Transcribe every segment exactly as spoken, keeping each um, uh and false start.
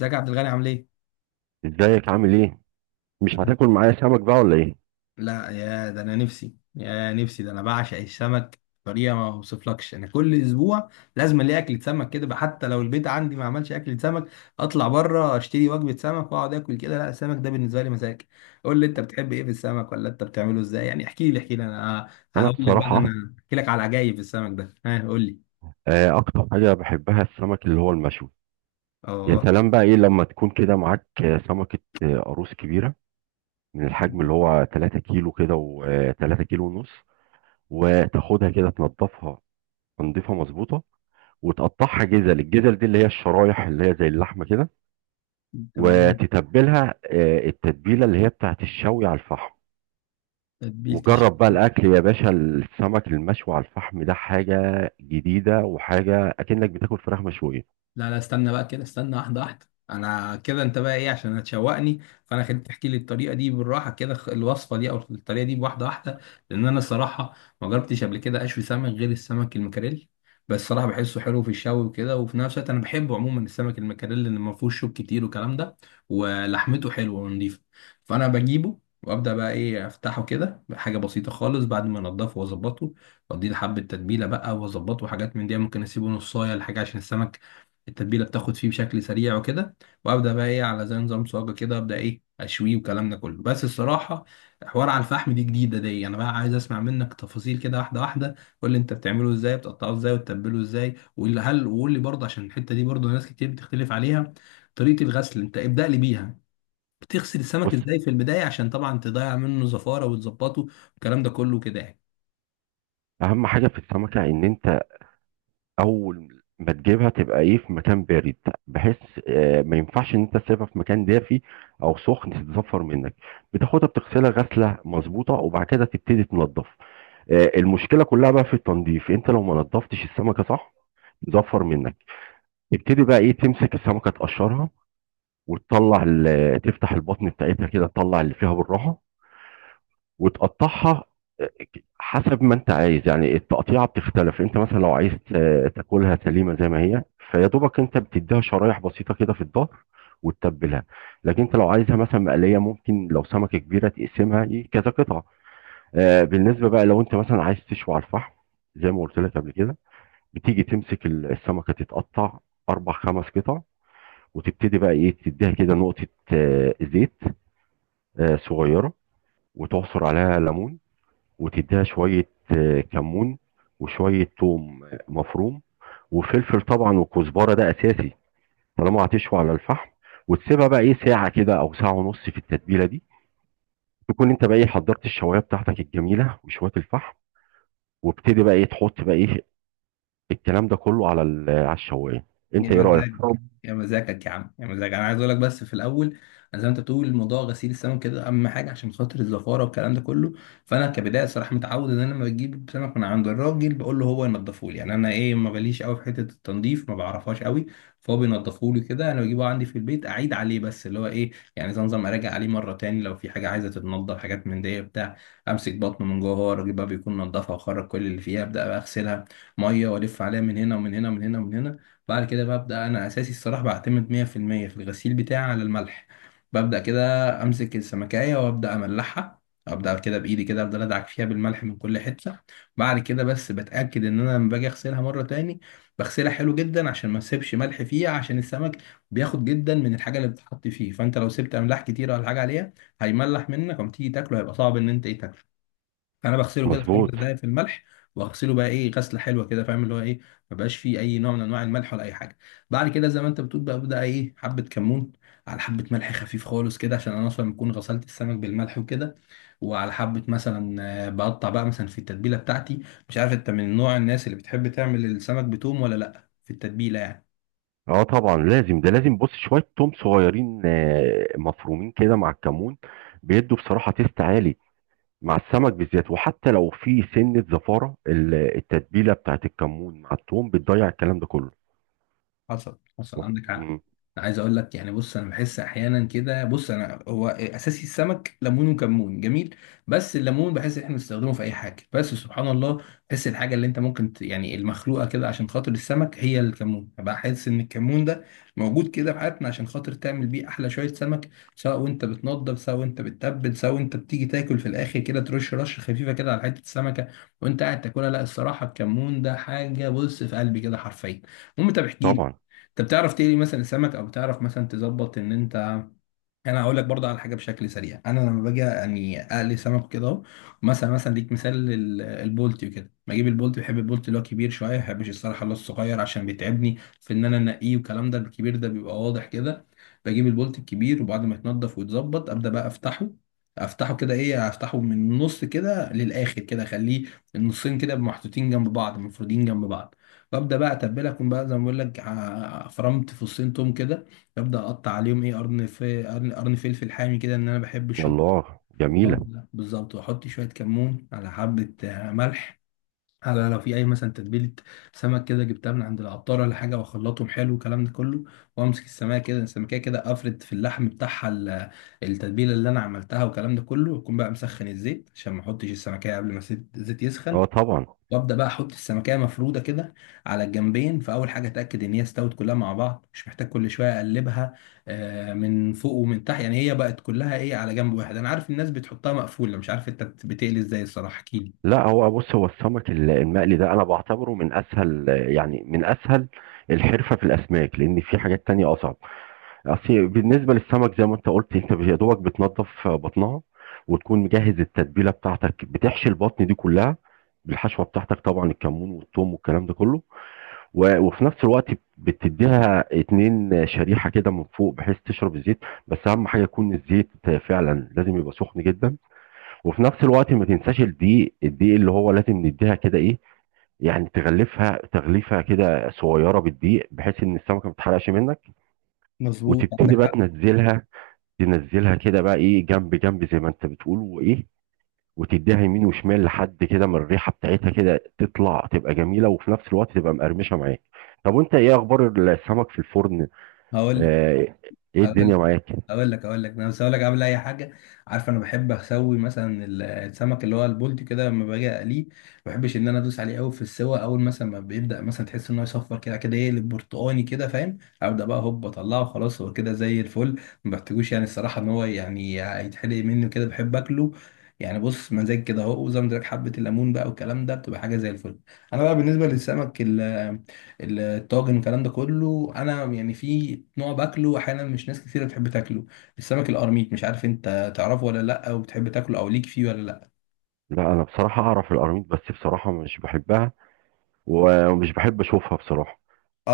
ازيك يا عبد الغني عامل ايه؟ ازيك؟ عامل ايه؟ مش أنا- هتاكل معايا سمك بقى ولا ايه؟ لا يا ده انا نفسي يا نفسي ده انا بعشق السمك بطريقه ما اوصفلكش. انا كل اسبوع لازم الاقي اكله سمك كده بقى، حتى لو البيت عندي ما عملش اكله سمك اطلع بره اشتري وجبه سمك واقعد اكل كده. لا السمك ده بالنسبه لي مزاج. قول لي انت بتحب ايه في السمك ولا انت بتعمله ازاي، يعني احكي لي احكي لي. انا انا هقول لك بقى، ده بصراحه، انا احكي لك على عجايب في السمك ده. ها قول لي. آه، اكتر حاجه بحبها السمك اللي هو المشوي. يا اه. سلام! بقى ايه لما تكون كده معاك آه، سمكه آه، قاروص كبيره، من الحجم اللي هو 3 كيلو كده و3 كيلو ونص. وتاخدها كده، تنضفها تنضيفها مظبوطه، وتقطعها جزل. الجزل دي اللي هي الشرايح اللي هي زي اللحمه كده. تمام. وتتبلها آه، التتبيله اللي هي بتاعت الشوي على الفحم. تتبيلتي. وجرب بقى الاكل يا باشا، السمك المشوي على الفحم ده حاجه جديده، وحاجه اكنك بتاكل فراخ مشويه. لا لا استنى بقى كده، استنى واحدة واحدة. انا كده انت بقى ايه عشان هتشوقني، فانا خليك تحكي لي الطريقة دي بالراحة كده. خ- الوصفة دي او الطريقة دي بواحدة واحدة، لان انا الصراحة ما جربتش قبل كده اشوي سمك غير السمك المكاريل. بس صراحة بحسه حلو في الشوي وكده، وفي نفس الوقت انا بحبه عموما السمك المكاريل لان ما فيهوش شوك كتير والكلام ده، ولحمته حلوة ونضيفة. فانا بجيبه وابدا بقى ايه افتحه كده حاجه بسيطه خالص بعد ما انضفه واظبطه، واديه حبه تتبيله بقى واظبطه، وحاجات من دي ممكن اسيبه نصايه لحاجه عشان السمك التتبيله بتاخد فيه بشكل سريع وكده. وابدا بقى ايه على زي نظام صاجه كده، ابدا ايه اشويه والكلام ده كله. بس الصراحه حوار على الفحم دي جديده. دي انا بقى عايز اسمع منك تفاصيل كده واحده واحده. قول لي انت بتعمله ازاي، بتقطعه ازاي وتتبله ازاي، وقول لي- هل وقول لي برضه عشان الحته دي برضه ناس كتير بتختلف عليها، طريقه الغسل. انت ابدا لي بيها، بتغسل السمك بص، ازاي في البدايه عشان طبعا تضيع منه زفاره وتظبطه والكلام ده كله كده يعني. اهم حاجه في السمكه ان انت اول ما تجيبها تبقى ايه في مكان بارد، بحيث آه، ما ينفعش ان انت تسيبها في مكان دافي او سخن، تتزفر منك. بتاخدها بتغسلها غسله مظبوطه، وبعد كده تبتدي تنضف. آه، المشكله كلها بقى في التنظيف. انت لو ما نضفتش السمكه صح، تزفر منك. تبتدي بقى ايه تمسك السمكه تقشرها، وتطلع ال- تفتح البطن بتاعتها كده تطلع اللي فيها بالراحه، وتقطعها. آه، حسب ما انت عايز يعني، التقطيعه بتختلف. انت مثلا لو عايز ت- تاكلها سليمه زي ما هي، فيا دوبك انت بتديها شرايح بسيطه كده في الظهر، وتتبلها. لكن انت لو عايزها مثلا مقليه، ممكن لو سمكه كبيره تقسمها ي- كذا قطعه. آه، بالنسبه بقى لو انت مثلا عايز تشوي على الفحم، زي ما قلت لك قبل كده، بتيجي تمسك ال- السمكه، تتقطع اربع خمس قطع. وتبتدي بقى ايه تديها كده نقطه آه، زيت آه، صغيرة، وتعصر عليها ليمون، وتديها شوية آه، كمون، وشوية توم آه، مفروم، وفلفل طبعا، وكزبرة ده أساسي، طالما هتشوي على الفحم. وتسيبها بقى إيه ساعة كده أو ساعة ونص في التتبيلة دي، تكون أنت بقى إيه حضرت الشواية بتاعتك الجميلة وشوية الفحم، وابتدي بقى إيه تحط بقى إيه الكلام ده كله على ال- على الشواية. يا أنت إيه رأيك؟ مزاج، طب. يا مزاجك يا عم، يا مزاج انا عايز اقول لك بس في الاول. انا زي ما انت بتقول موضوع غسيل السمك كده اهم حاجه عشان خاطر الزفاره والكلام ده كله. فانا كبدايه صراحه متعود ان انا لما بجيب سمك من عند الراجل بقول له هو ينضفه لي، يعني انا ايه ما بليش قوي في حته التنظيف، ما بعرفهاش قوي. فهو بينضفه لي كده، انا بجيبه عندي في البيت اعيد عليه بس اللي هو ايه، يعني زي نظام اراجع عليه مره تاني لو في حاجه عايزه تتنضف حاجات من دي بتاع. امسك بطنه من جوه، هو الراجل بقى بيكون نضفها وخرج كل اللي فيها، ابدا بقى اغسلها ميه والف عليها من هنا ومن هنا ومن هنا ومن هنا. بعد كده ببدأ أنا أساسي الصراحة بعتمد مية في المية في المية في الغسيل بتاعي على الملح. ببدأ كده أمسك السمكاية وأبدأ أملحها. أبدأ كده بإيدي كده أفضل أدعك فيها بالملح من كل حتة. بعد كده بس بتأكد إن أنا لما باجي أغسلها مرة تاني بغسلها حلو جدا عشان ما أسيبش ملح فيها، عشان السمك بياخد جدا من الحاجة اللي بتتحط فيه. فأنت لو سبت أملاح كتير ولا حاجة عليها هيملح منك، وما تيجي تاكله هيبقى صعب إن أنت إيه تاكله. انا بغسله كده في خمس مظبوط. دقايق في الملح، واغسله بقى ايه غسله حلوه كده، فاهم اللي هو ايه ما بقاش فيه اي نوع من انواع الملح ولا اي حاجه. بعد كده زي ما انت بتقول بقى ابدا ايه حبه كمون على حبه ملح خفيف خالص كده، عشان انا اصلا بكون غسلت السمك بالملح وكده. وعلى حبه مثلا آه، بقطع بقى مثلا في التتبيله بتاعتي. مش عارف انت من نوع الناس اللي بتحب تعمل السمك بتوم ولا لا في التتبيله يعني. اه طبعا لازم، ده لازم. بص، شويه توم صغيرين آه، مفرومين كده مع الكمون، بيدوا بصراحه تيست عالي مع السمك بالذات. وحتى لو في سنة زفارة، ال- التتبيلة بتاعت الكمون مع الثوم بتضيع الكلام ده كله. حصل حصل وح- عندك حق. مم. انا عايز اقول لك، يعني بص انا بحس احيانا كده، بص انا هو اساسي السمك ليمون وكمون جميل، بس الليمون بحس ان احنا بنستخدمه في اي حاجه. بس سبحان الله بحس الحاجه اللي انت ممكن ت- يعني المخلوقه كده عشان خاطر السمك هي الكمون بقى. حاسس ان الكمون ده موجود كده في حياتنا عشان خاطر تعمل بيه احلى شويه سمك. سواء وانت بتنضف، سواء وانت بتتبل، سواء وانت بتيجي تاكل في الاخر كده ترش رشه خفيفه كده على حته السمكه وانت قاعد تاكلها. لا الصراحه الكمون ده حاجه بص في قلبي كده حرفيا. المهم طب احكي لي، طبعا. انت بتعرف تقلي مثلا سمك، او بتعرف مثلا تظبط ان انت. انا هقول لك برضه على حاجه بشكل سريع، انا لما باجي يعني اقلي سمك كده اهو مثلا مثلا ليك مثال لل- البولتي وكده. بجيب البولتي، بحب البولتي اللي هو كبير شويه، ما بحبش الصراحه اللي هو الصغير عشان بيتعبني في ان انا انقيه والكلام ده، الكبير ده بيبقى واضح كده. بجيب البولتي الكبير وبعد ما يتنضف ويتظبط ابدا بقى افتحه. افتحه كده ايه افتحه من النص كده للاخر كده، اخليه النصين كده محطوطين جنب بعض مفرودين جنب بعض. وابدا بقى اتبلها، اكون بقى زي ما بقول لك ع- فرمت فصين توم كده، ابدا اقطع عليهم ايه قرن في قرن، قرن فلفل حامي كده ان انا بحب الشطه. الله، والقرن جميلة. ده بالظبط، واحط شويه كمون على حبه آه، ملح، على لو في اي مثلا تتبيله سمك كده جبتها من عند العطار ولا حاجه، واخلطهم حلو والكلام ده كله. وامسك السمكه كده السمكه كده افرد في اللحم بتاعها ال- التتبيله اللي انا عملتها والكلام ده كله. واكون بقى مسخن الزيت عشان ما احطش السمكه قبل ما الزيت الزيت يسخن. اه طبعا. وابدا بقى احط السمكيه مفروده كده على الجنبين. فاول حاجه اتاكد ان هي استوت كلها مع بعض، مش محتاج كل شويه اقلبها آه، من فوق ومن تحت، يعني هي بقت كلها ايه على جنب واحد. انا عارف الناس بتحطها مقفوله، مش عارف انت بتقلي ازاي الصراحه احكي لي. لا، هو بص، هو السمك ال- المقلي ده انا بعتبره من اسهل، يعني من اسهل الحرفة في الاسماك، لان في حاجات تانية اصعب. اصل بالنسبة للسمك، زي ما انت قلت، انت يا دوبك بتنضف بطنها، وتكون مجهز التتبيلة بتاعتك، بتحشي البطن دي كلها بالحشوة بتاعتك، طبعا الكمون والثوم والكلام ده كله. و- وفي نفس الوقت بتديها اتنين شريحه كده من فوق بحيث تشرب الزيت. بس اهم حاجه يكون الزيت فعلا، لازم يبقى سخن جدا. وفي نفس الوقت ما تنساش الدقيق، الدقيق اللي هو لازم نديها كده ايه، يعني تغلفها تغليفه كده صغيره بالدقيق، بحيث ان السمكه ما تتحرقش منك. مظبوط وتبتدي عندك بقى حق. تنزلها، تنزلها كده بقى ايه جنب جنب، زي ما انت بتقول، وايه، وتديها يمين وشمال، لحد كده من الريحه بتاعتها كده تطلع تبقى جميله، وفي نفس الوقت تبقى مقرمشه معاك. طب، وانت ايه اخبار السمك في الفرن؟ هقول لك آه. ايه الدنيا هقول معاك؟ هقول لك هقول لك انا بس هقول لك قبل اي حاجه. عارف انا بحب اسوي مثلا ال- السمك اللي هو البولتي كده لما باجي اقليه، ما بحبش ان انا ادوس عليه قوي في السوا. اول مثلا ما بيبدا مثلا تحس ان هو يصفر كده، كده يقلب برتقاني كده، فاهم، ابدا بقى هوب اطلعه خلاص. هو كده زي الفل، ما بحتاجوش يعني الصراحه ان هو يعني يتحرق مني كده، بحب اكله يعني. بص مزاج كده اهو، وزي ما قلت لك حبه الليمون بقى والكلام ده بتبقى حاجه زي الفل. انا بقى بالنسبه للسمك الطاجن الكلام ده كله، انا يعني في نوع باكله احيانا مش ناس كتير بتحب تاكله، السمك القرميط. مش عارف انت تعرفه ولا لا، وبتحب تاكله او ليك فيه ولا لا. لا، انا بصراحه اعرف القراميط، بس بصراحه مش بحبها. ومش بحب اشوفها بصراحه.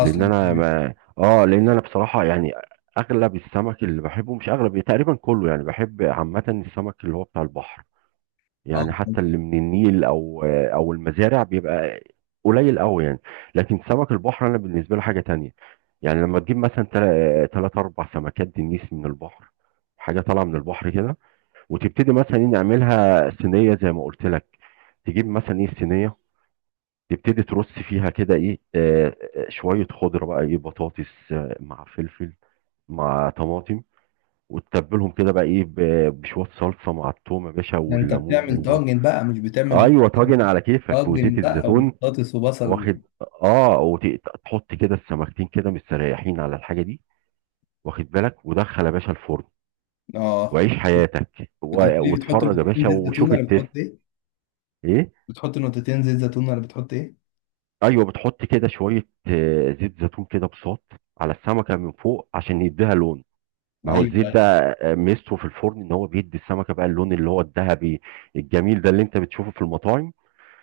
لان انا كمان. ما اه لان انا بصراحه يعني، اغلب السمك اللي بحبه، مش اغلب، تقريبا كله يعني، بحب عامه السمك اللي هو بتاع البحر، اه. يعني حتى اللي من النيل او او المزارع بيبقى قليل قوي يعني. لكن سمك البحر، انا بالنسبه له حاجه تانية. يعني لما تجيب مثلا ثلاث اربع سمكات دنيس من البحر، حاجه طالعه من البحر كده، وتبتدي مثلا إيه نعملها صينيه زي ما قلت لك. تجيب مثلا ايه الصينيه، تبتدي ترص فيها كده ايه آه، آه، شويه خضره بقى ايه، بطاطس آه، مع فلفل، مع طماطم، وتتبلهم كده بقى ايه ب- بشويه صلصه مع التوم يا باشا ده انت والليمون. بتعمل طاجن بقى مش بتعمل بس. ايوه، طاجن على كيفك وزيت طاجن بقى الزيتون. وبطاطس وبصل. واخد. اه، وتحط كده السمكتين كده مستريحين على الحاجه دي، واخد بالك، ودخل يا باشا الفرن، اه. وعيش حياتك، كنت قلت و- لي بتحط واتفرج يا نقطتين باشا زيت زيتون وشوف ولا بتحط التيست. ايه؟ ايه. بتحط نقطتين زيت زيتون ولا بتحط ايه؟ ايوه، بتحط كده شويه آه، زيت زيتون كده بساط على السمكه من فوق عشان يديها لون. ما هو الزيت ايوه. ده آه، ميزته في الفرن ان هو بيدي السمكه بقى اللون اللي هو الذهبي الجميل ده اللي انت بتشوفه في المطاعم.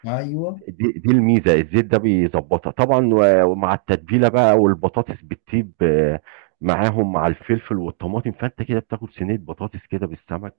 ايوه. دي دي الميزه، الزيت ده بيظبطها طبعا، و- ومع التتبيله بقى والبطاطس بتطيب آه، معاهم مع الفلفل والطماطم، فانت كده بتاكل صينيه بطاطس كده بالسمك.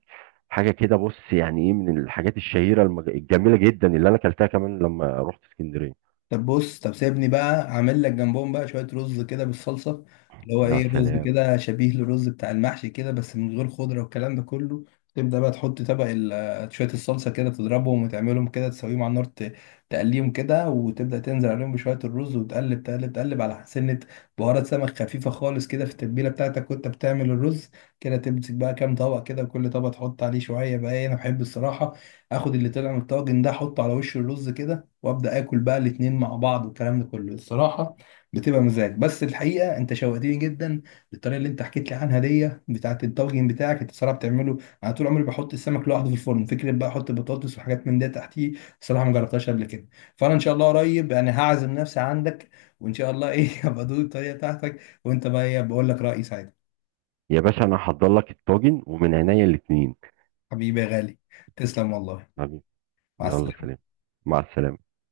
حاجه كده بص يعني ايه، من الحاجات الشهيره المج... الجميله جدا اللي انا اكلتها كمان لما رحت اسكندريه. طب بص، طب سيبني بقى اعمل لك جنبهم بقى شويه رز كده بالصلصه، اللي هو يا ايه رز سلام. كده شبيه للرز بتاع المحشي كده، بس من غير خضره والكلام ده كله. تبدا بقى تحط طبق ال- شويه الصلصه كده، تضربهم وتعملهم كده، تسويهم على النار ت- تقليهم كده، وتبدا تنزل عليهم بشويه الرز، وتقلب تقلب تقلب على سنه بهارات سمك خفيفه خالص كده في التتبيله بتاعتك وانت بتعمل الرز كده. تمسك بقى كام طبق كده، وكل طبق تحط عليه شويه بقى إيه، انا بحب الصراحه اخد اللي طلع من الطاجن ده احطه على وش الرز كده، وابدا اكل بقى الاتنين مع بعض والكلام ده كله. الصراحه بتبقى مزاج. بس الحقيقه انت شوقتني جدا للطريقه اللي انت حكيت لي عنها دي بتاعت الطاجن بتاعك انت صراحه بتعمله. انا طول عمري بحط السمك لوحده في الفرن، فكره بقى احط بطاطس وحاجات من ده تحتيه الصراحه ما جربتهاش قبل كده. فانا ان شاء الله قريب يعني هعزم نفسي عندك، وان شاء الله ايه هبقى ادوق الطريقه بتاعتك، وانت بقى ايه بقول لك رايي ساعتها. يا باشا، انا هحضر لك الطاجن ومن عينيا الاتنين. حبيبي يا غالي، تسلم والله. حبيبي. مع يلا سلام. السلامه. مع السلامه.